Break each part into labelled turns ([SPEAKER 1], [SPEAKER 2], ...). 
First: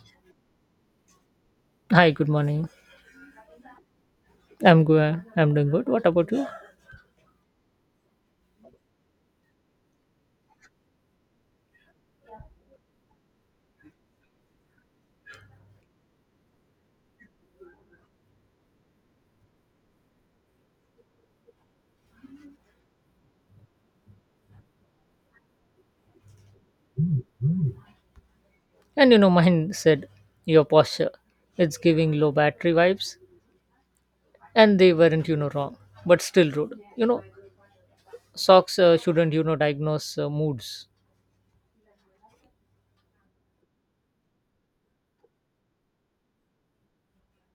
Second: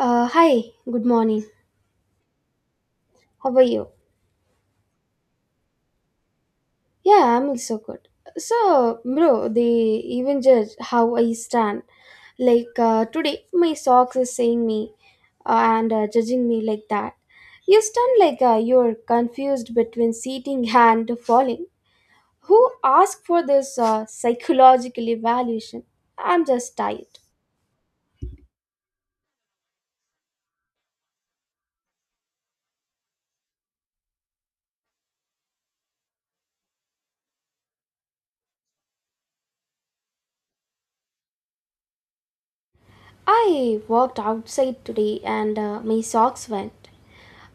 [SPEAKER 1] Hi, good morning.
[SPEAKER 2] Hi, good morning.
[SPEAKER 1] How are you?
[SPEAKER 2] I'm good. I'm doing good. What about you?
[SPEAKER 1] Yeah, I'm also good. So, bro, they even judge how I stand. Today, my socks is saying me and judging me like that. You stand like you're confused between sitting and falling. Who asked for this psychological evaluation? I'm just tired.
[SPEAKER 2] And mine said your posture. It's giving low battery vibes, and they weren't, wrong, but still rude. Socks shouldn't, diagnose moods.
[SPEAKER 1] I walked outside today and my socks went.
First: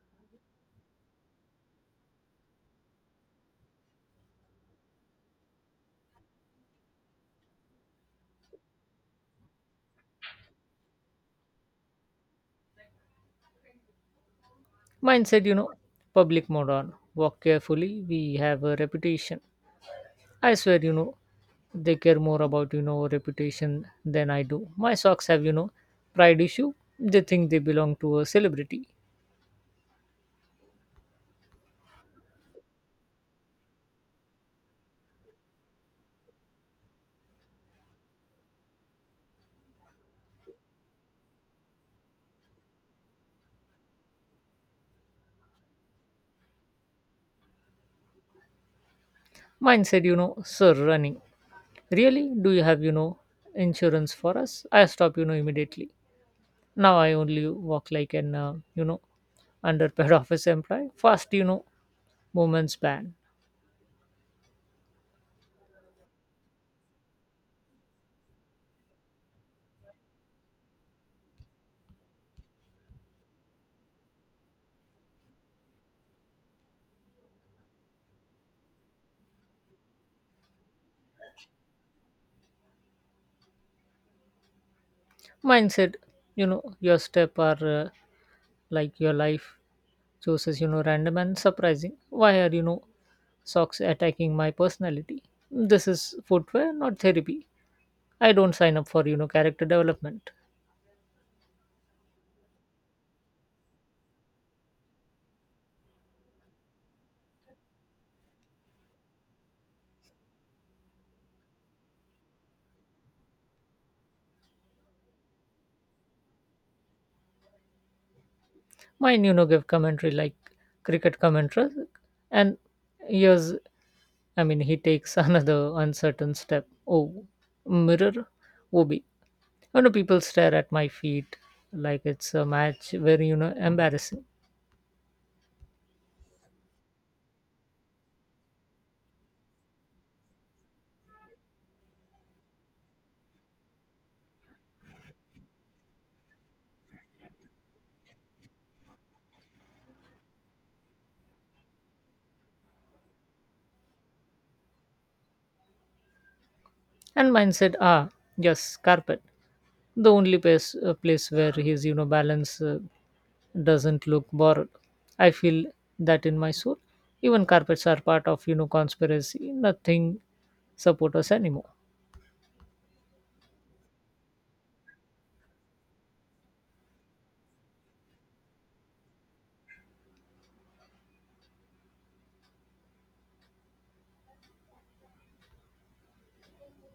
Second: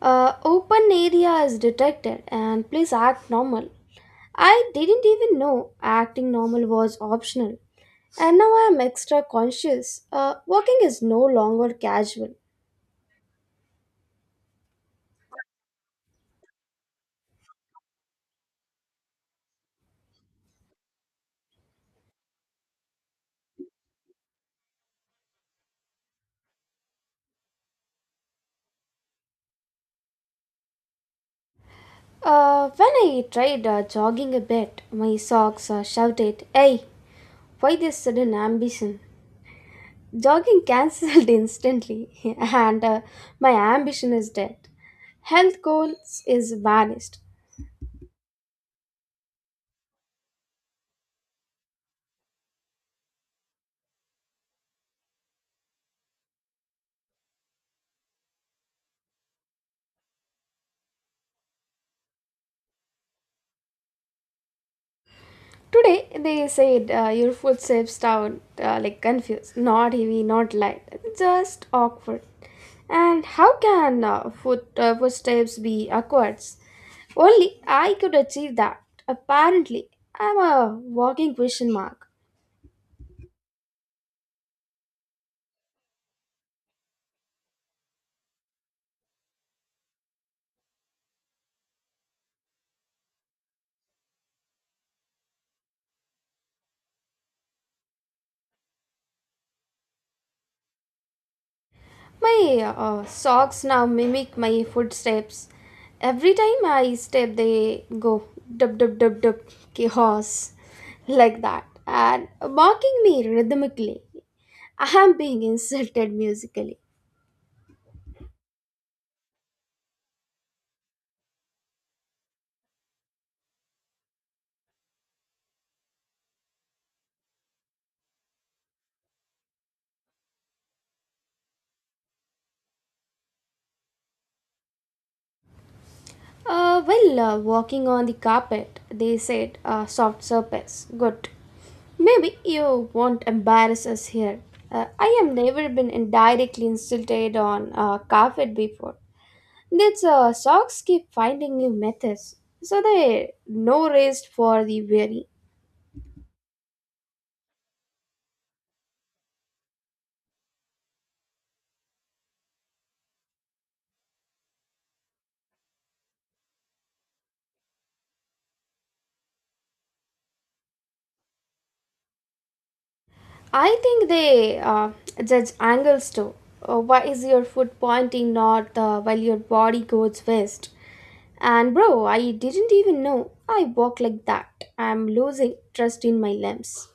[SPEAKER 1] Open area is detected and please act normal. I didn't even know acting normal was optional. And now I am extra conscious. Walking is no longer casual.
[SPEAKER 2] Mine said, public moron. Walk carefully. We have a reputation. I swear, they care more about, reputation than I do. My socks have, pride issue. They think they belong to a celebrity.
[SPEAKER 1] When I tried jogging a bit, my socks shouted, "Hey, why this sudden ambition?" Jogging cancelled instantly, and my ambition is dead. Health goals is vanished.
[SPEAKER 2] Mine said, sir, running. Really? Do you have, insurance for us? I stopped, immediately. Now I only walk like an, underpaid office employee. Fast, movements ban.
[SPEAKER 1] Today they said your food saves town like confused, not heavy, not light, just awkward. And how can food footsteps be awkward? Only I could achieve that. Apparently, I'm a walking question mark.
[SPEAKER 2] Mine said, your step are like your life chooses, random and surprising. Why are, socks attacking my personality? This is footwear, not therapy. I don't sign up for, character development.
[SPEAKER 1] My socks now mimic my footsteps. Every time I step, they go dub dub dub dub chaos like that and mocking me rhythmically. I am being insulted musically.
[SPEAKER 2] Mine give commentary like cricket commentary, and here's, I mean, he takes another uncertain step. Oh, mirror obi, you know people stare at my feet like it's a match, very embarrassing.
[SPEAKER 1] Walking on the carpet, they said, soft surface. Good. Maybe you won't embarrass us here. I have never been indirectly insulted on carpet before. These sharks keep finding new methods, so they no rest for the weary.
[SPEAKER 2] And mine said, ah, yes, carpet, the only place where his balance doesn't look borrowed. I feel that in my soul. Even carpets are part of conspiracy. Nothing support us anymore.
[SPEAKER 1] I think they judge angles too. Why is your foot pointing north while your body goes west? And bro, I didn't even know I walk like that. I'm losing trust in my limbs.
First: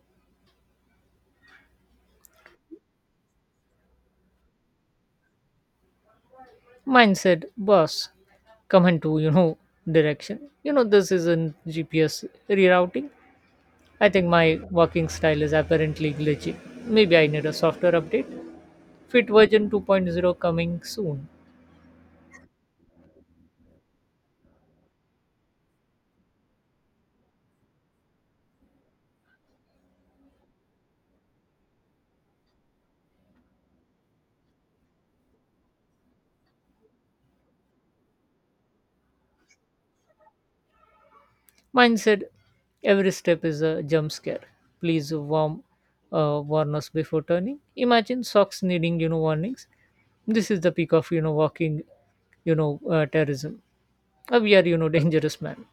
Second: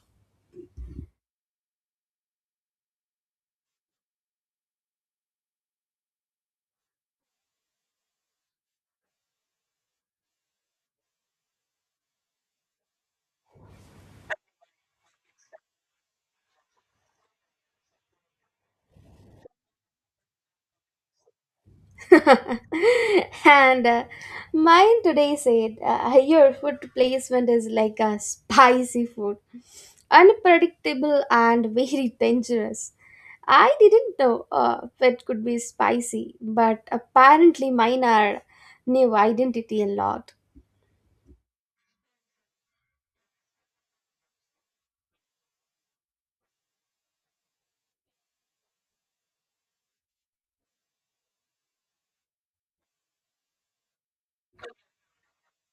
[SPEAKER 2] Mindset, boss, come into direction. This isn't GPS rerouting. I think my working style is apparently glitchy. Maybe I need a software update. Fit version 2.0 coming soon.
[SPEAKER 1] and Mine today said, your food placement is like a spicy food, unpredictable and very dangerous. I didn't know it could be spicy, but apparently mine are new identity a lot.
[SPEAKER 2] Mindset, every step is a jump scare. Please warm warn us before turning. Imagine socks needing warnings. This is the peak of walking terrorism. We are dangerous man.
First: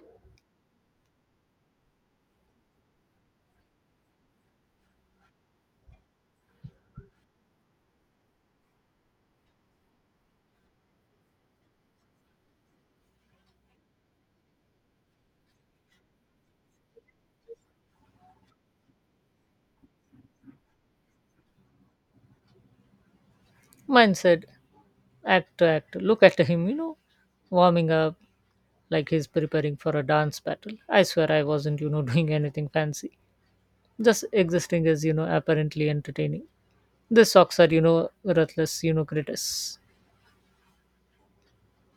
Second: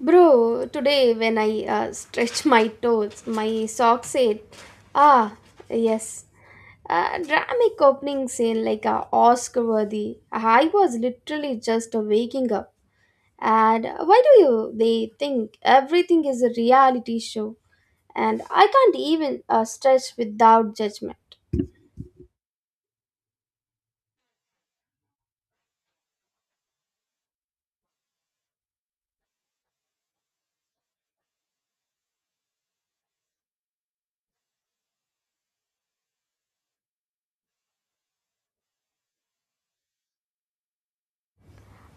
[SPEAKER 1] Bro, today when I stretch my toes, my sock said, ah, yes, a dramatic opening scene like a Oscar worthy. I was literally just waking up. And why do you, they think everything is a reality show and I can't even stretch without judgment.
[SPEAKER 2] Mindset. Act, act. Look at him, warming up like he's preparing for a dance battle. I swear I wasn't, doing anything fancy. Just existing as, apparently entertaining. The socks are, ruthless, critics.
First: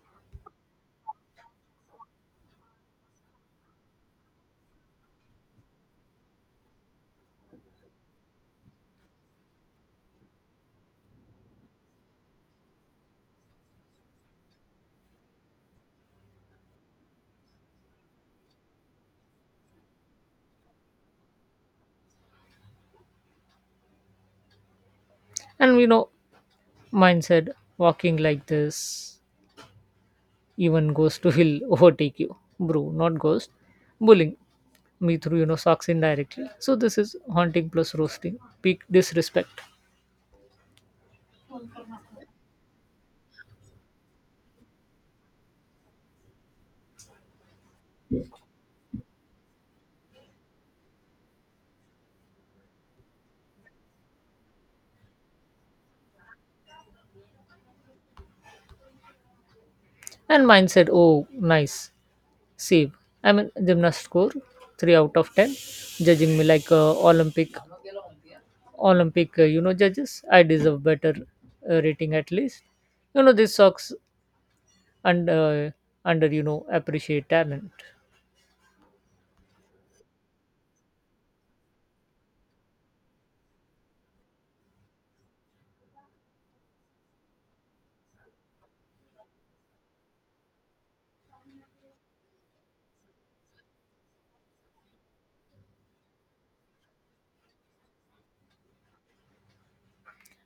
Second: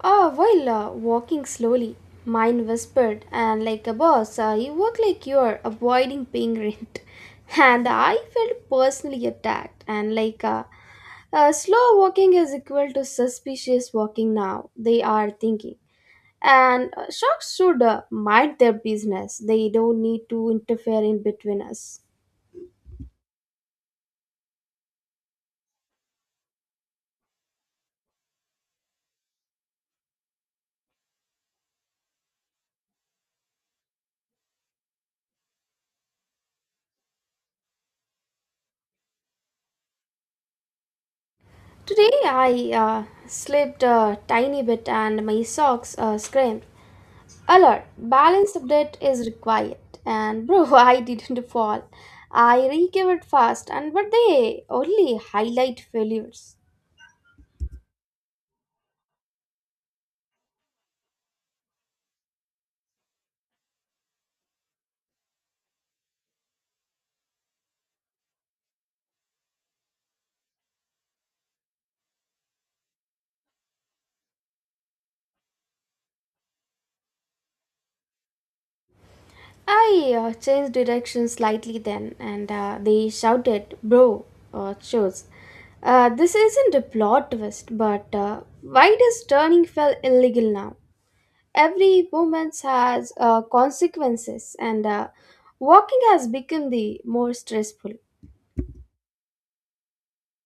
[SPEAKER 1] While walking slowly, mine whispered, and like a boss, you walk like you're avoiding paying rent. And I felt personally attacked, and slow walking is equal to suspicious walking now, they are thinking. And sharks should mind their business, they don't need to interfere in between us.
[SPEAKER 2] And mine said, walking like this, even ghost will overtake you. Bro, not ghost. Bullying me through, socks indirectly. So this is haunting plus roasting. Peak disrespect.
[SPEAKER 1] Today I slipped a tiny bit and my socks screamed. A lot. Balanced update is required. And bro, I didn't fall. I recovered fast, and but they only highlight failures.
[SPEAKER 2] And mine said, oh, nice. Save. I'm a gymnast score 3 out of 10. Judging me like Olympic, judges. I deserve better rating at least. This sucks and under appreciate talent.
[SPEAKER 1] I changed direction slightly then, and they shouted, "Bro, shows. This isn't a plot twist, but why does turning feel illegal now? Every moment has consequences, and walking has become the more stressful."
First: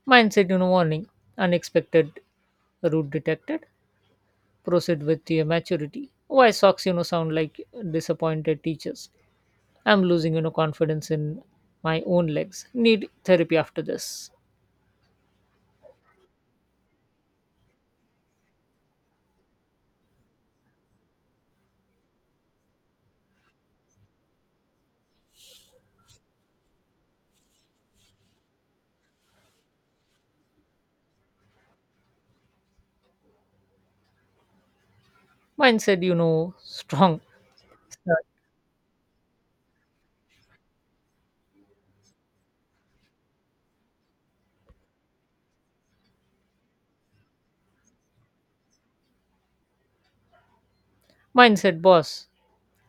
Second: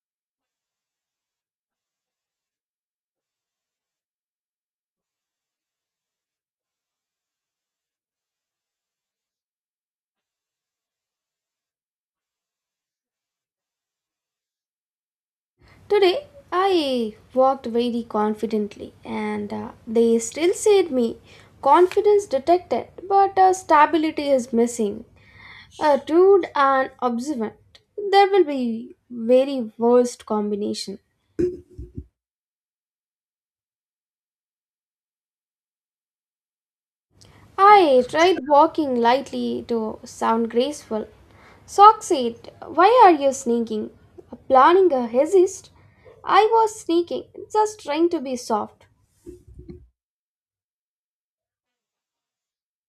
[SPEAKER 2] Mindset, warning, unexpected route detected. Proceed with your maturity. Why socks, sound like disappointed teachers. I'm losing, confidence in my own legs. Need therapy after this.
[SPEAKER 1] Today I walked very confidently and they still said me confidence detected but stability is missing. A rude and observant. There will be very worst combination.
[SPEAKER 2] Mindset, strong.
[SPEAKER 1] I tried walking lightly to sound graceful. Sock said, "Why are you sneaking? Planning a hesist?" I was sneaking, just trying to be soft.
[SPEAKER 2] Mine said, boss,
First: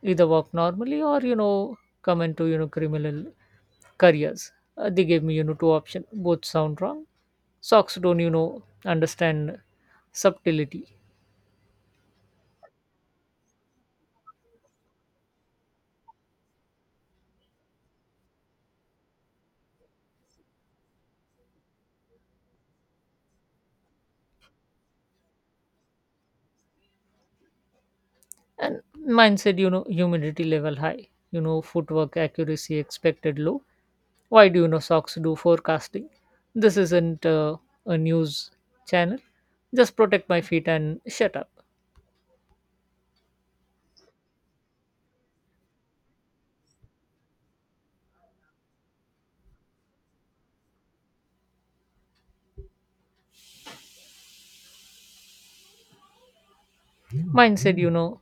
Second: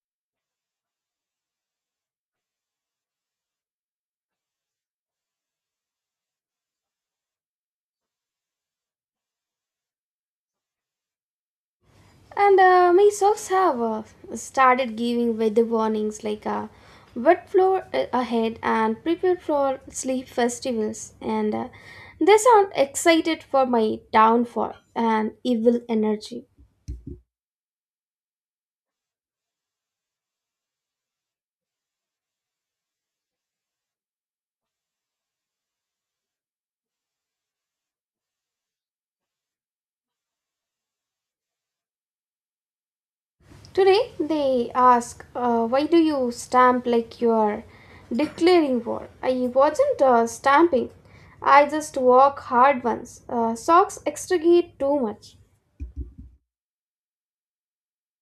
[SPEAKER 2] either work normally or come into criminal careers. They gave me two options. Both sound wrong. Socks don't understand subtlety.
[SPEAKER 1] And my socks have started giving weather warnings like wet floor ahead and prepare for sleep festivals. And they sound excited for my downfall and evil energy.
[SPEAKER 2] And mine said, humidity level high. Footwork accuracy expected low. Why do socks do forecasting? This isn't a news channel. Just protect my feet and shut up.
[SPEAKER 1] Today they ask, why do you stamp like you are declaring war? I wasn't stamping. I just walk hard once. Socks extricate too much.
[SPEAKER 2] Mine said,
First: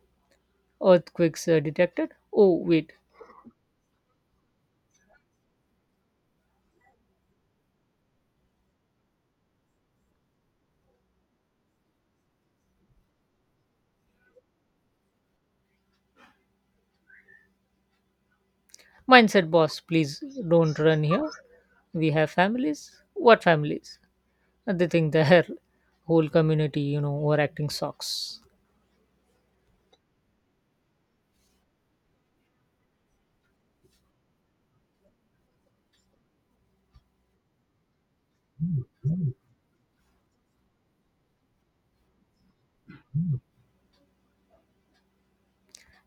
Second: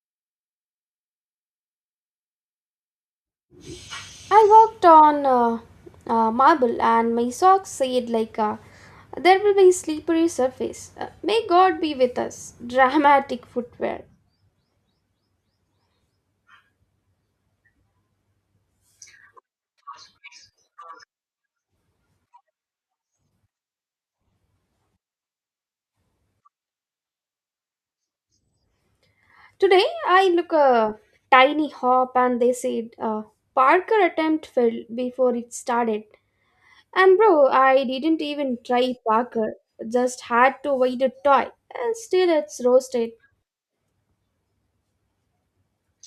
[SPEAKER 2] earthquakes detected. Oh, wait.
[SPEAKER 1] I walked on marble and my socks said, like, there will be slippery surface. May God be with us. Dramatic footwear.
[SPEAKER 2] Mindset boss, please don't run here. We have families. What families? And they think their whole community, overacting socks.
[SPEAKER 1] Today, I look a tiny hop and they said, Parker attempt failed before it started. And bro, I didn't even try Parker. Just had to wait a toy. And still, it's roasted.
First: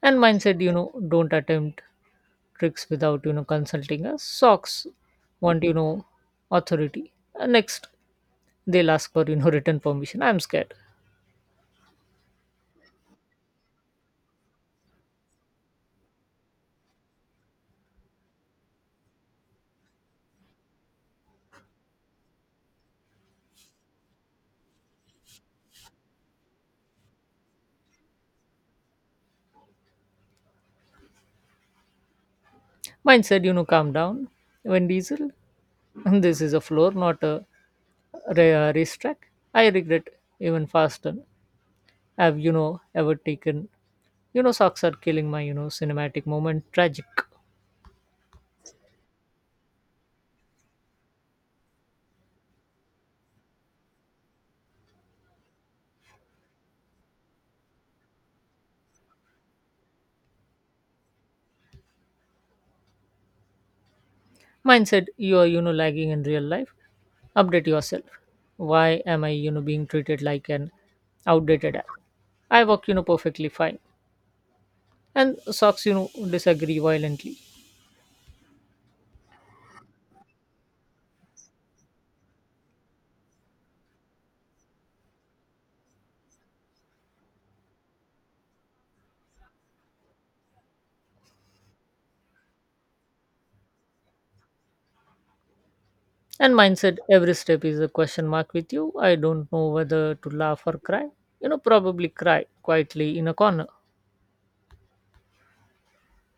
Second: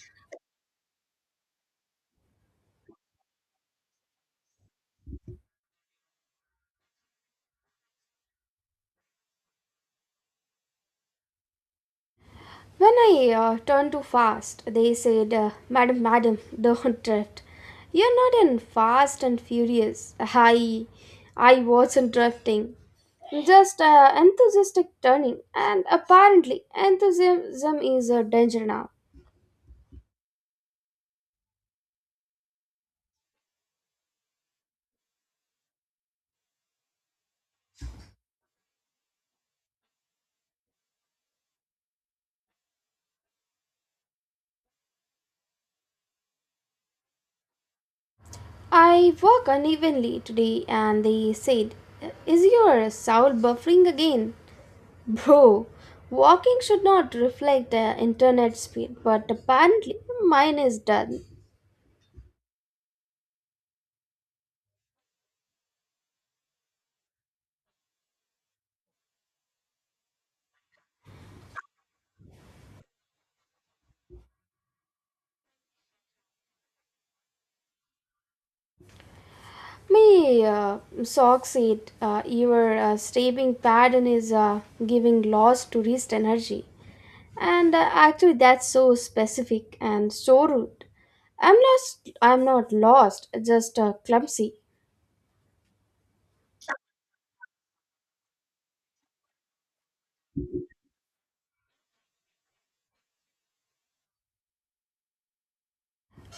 [SPEAKER 2] And mindset, don't attempt tricks without, consulting us. Socks want, authority. And next, they'll ask for, written permission. I'm scared.
[SPEAKER 1] When I turned too fast, they said, Madam, Madam, don't drift. You're not in Fast and Furious. I wasn't drifting. Just enthusiastic turning, and apparently, enthusiasm is a danger now.
[SPEAKER 2] Mindset, calm down. When Diesel, this is a floor, not a racetrack. I regret even faster. Have ever taken. Socks are killing my, cinematic moment. Tragic.
[SPEAKER 1] I walk unevenly today, and they said, Is your soul buffering again? Bro, walking should not reflect the internet speed, but apparently mine is done.
[SPEAKER 2] Mine said, you are, lagging in real life. Update yourself. Why am I, being treated like an outdated app? I work, perfectly fine. And socks, disagree violently.
[SPEAKER 1] My socks it. Your stabbing pattern is giving loss to wrist energy. And actually, that's so specific and so rude. I'm lost. I'm not lost. Just clumsy.
[SPEAKER 2] And mine said, every step is a question mark with you. I don't know whether to laugh or cry. Probably cry quietly in a corner.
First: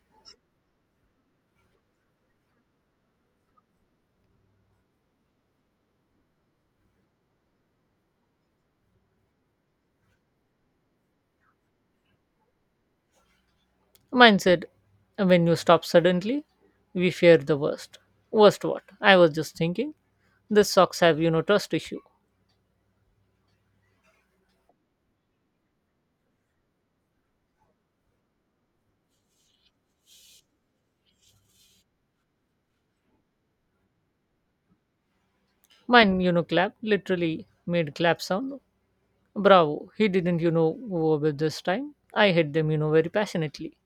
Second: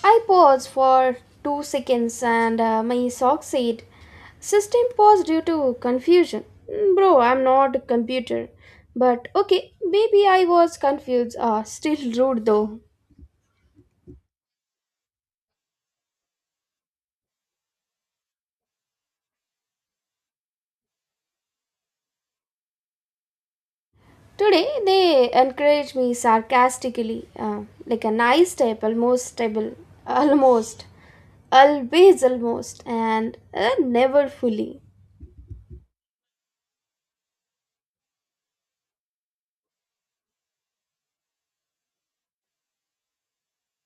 [SPEAKER 1] I pause for 2 seconds, and my sock said, "System pause due to confusion." Mm, bro, I'm not a computer. But okay, maybe I was confused. Still rude though.
[SPEAKER 2] Mine said, when you stop suddenly, we fear the worst. Worst what? I was just thinking. The socks have, trust issue.
[SPEAKER 1] Today they encourage me sarcastically, like a nice step, almost stable, almost, always almost, and never fully.
[SPEAKER 2] Mine, clap literally made clap sound. Bravo. He didn't, go over this time. I hit them, very passionately.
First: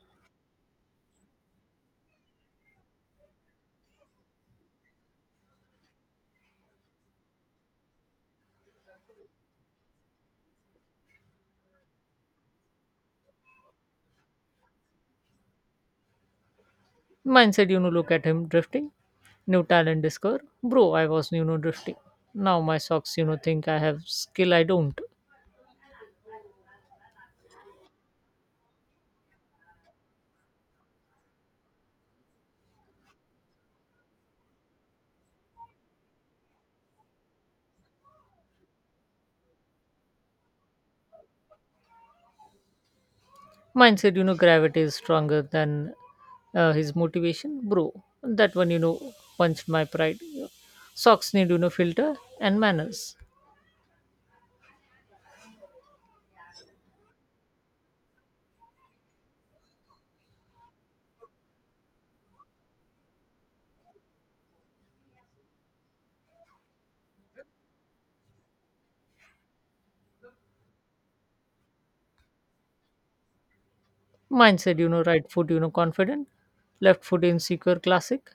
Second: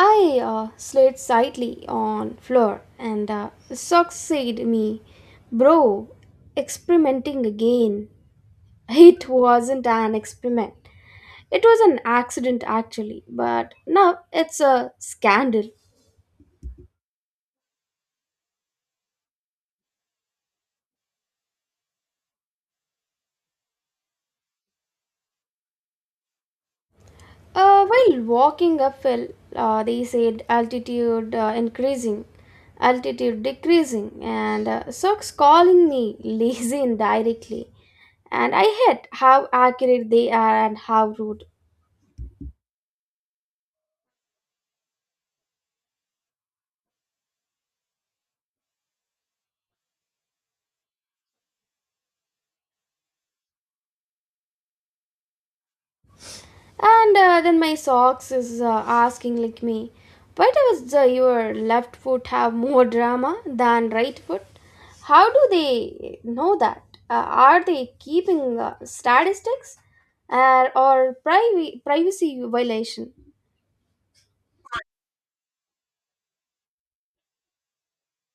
[SPEAKER 1] I slid slightly on floor and socks said me, bro, experimenting again. It wasn't an experiment. It was an accident actually, but now it's a scandal.
[SPEAKER 2] Mine said, look at him drifting. New talent discover. Bro, I was, drifting. Now my socks, think I have skill I don't.
[SPEAKER 1] While walking uphill, they said altitude increasing, altitude decreasing, and socks calling me lazy indirectly. And I hate how accurate they are and how rude.
[SPEAKER 2] Mine said, gravity is stronger than his motivation, bro. That one punched my pride. Socks need filter and manners.
[SPEAKER 1] And Then my socks is asking like me, why does your left foot have more drama than right foot? How do they know that? Are they keeping statistics? Or privacy violation?
[SPEAKER 2] Mine said, right foot confident, left foot insecure. Classic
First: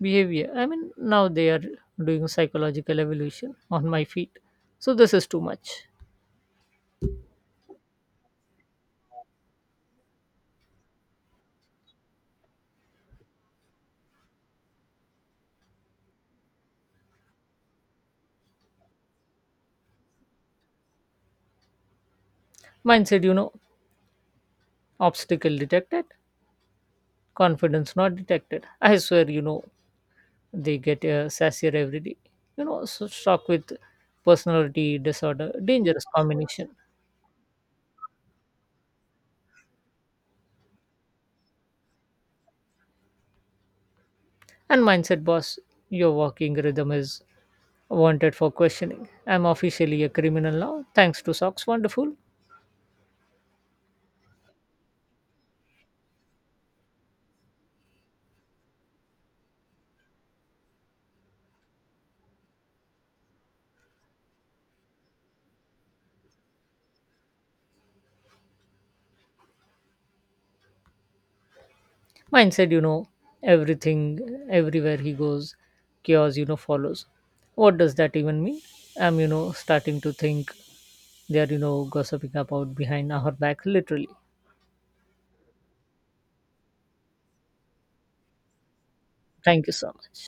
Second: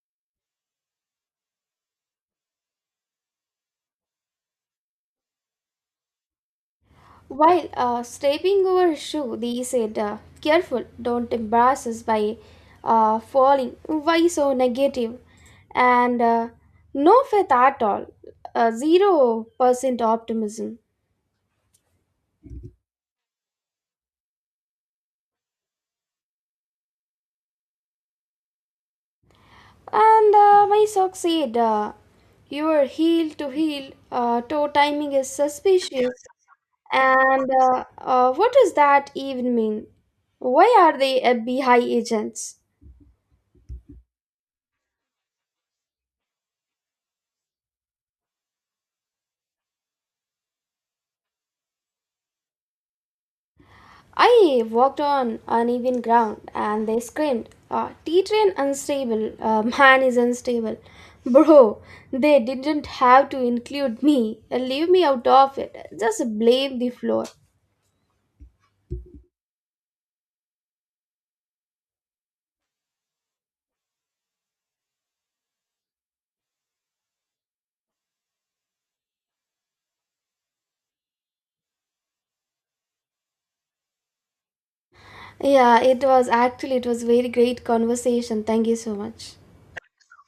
[SPEAKER 2] behavior. I mean, now they are doing psychological evolution on my feet. So this is too much.
[SPEAKER 1] While stepping over his shoe, they said, careful, don't embarrass us by falling. Why so negative? And no faith at all. 0% optimism.
[SPEAKER 2] Mine said, obstacle detected, confidence not detected. I swear,
[SPEAKER 1] And
[SPEAKER 2] they
[SPEAKER 1] my
[SPEAKER 2] get
[SPEAKER 1] sock said,
[SPEAKER 2] sassier every day. You know,
[SPEAKER 1] your
[SPEAKER 2] so
[SPEAKER 1] heel
[SPEAKER 2] struck
[SPEAKER 1] to
[SPEAKER 2] with
[SPEAKER 1] heel toe
[SPEAKER 2] personality
[SPEAKER 1] timing is
[SPEAKER 2] disorder, dangerous
[SPEAKER 1] suspicious.
[SPEAKER 2] combination.
[SPEAKER 1] And what does that even mean? Why are they FBI agents?
[SPEAKER 2] And mindset boss, your walking rhythm is wanted for questioning. I'm officially a criminal now, thanks to Socks Wonderful.
[SPEAKER 1] I walked on uneven ground and they screamed, T train unstable, man is unstable. Bro, they didn't have to include me. Leave me out of it. Just blame the floor.
[SPEAKER 2] Mindset, everything, everywhere he goes, chaos, follows. What does that even mean? I'm, starting to think they are, gossiping about behind our back, literally.
[SPEAKER 1] Yeah, it was actually it was very great conversation. Thank you so much.
[SPEAKER 2] Thank you so much.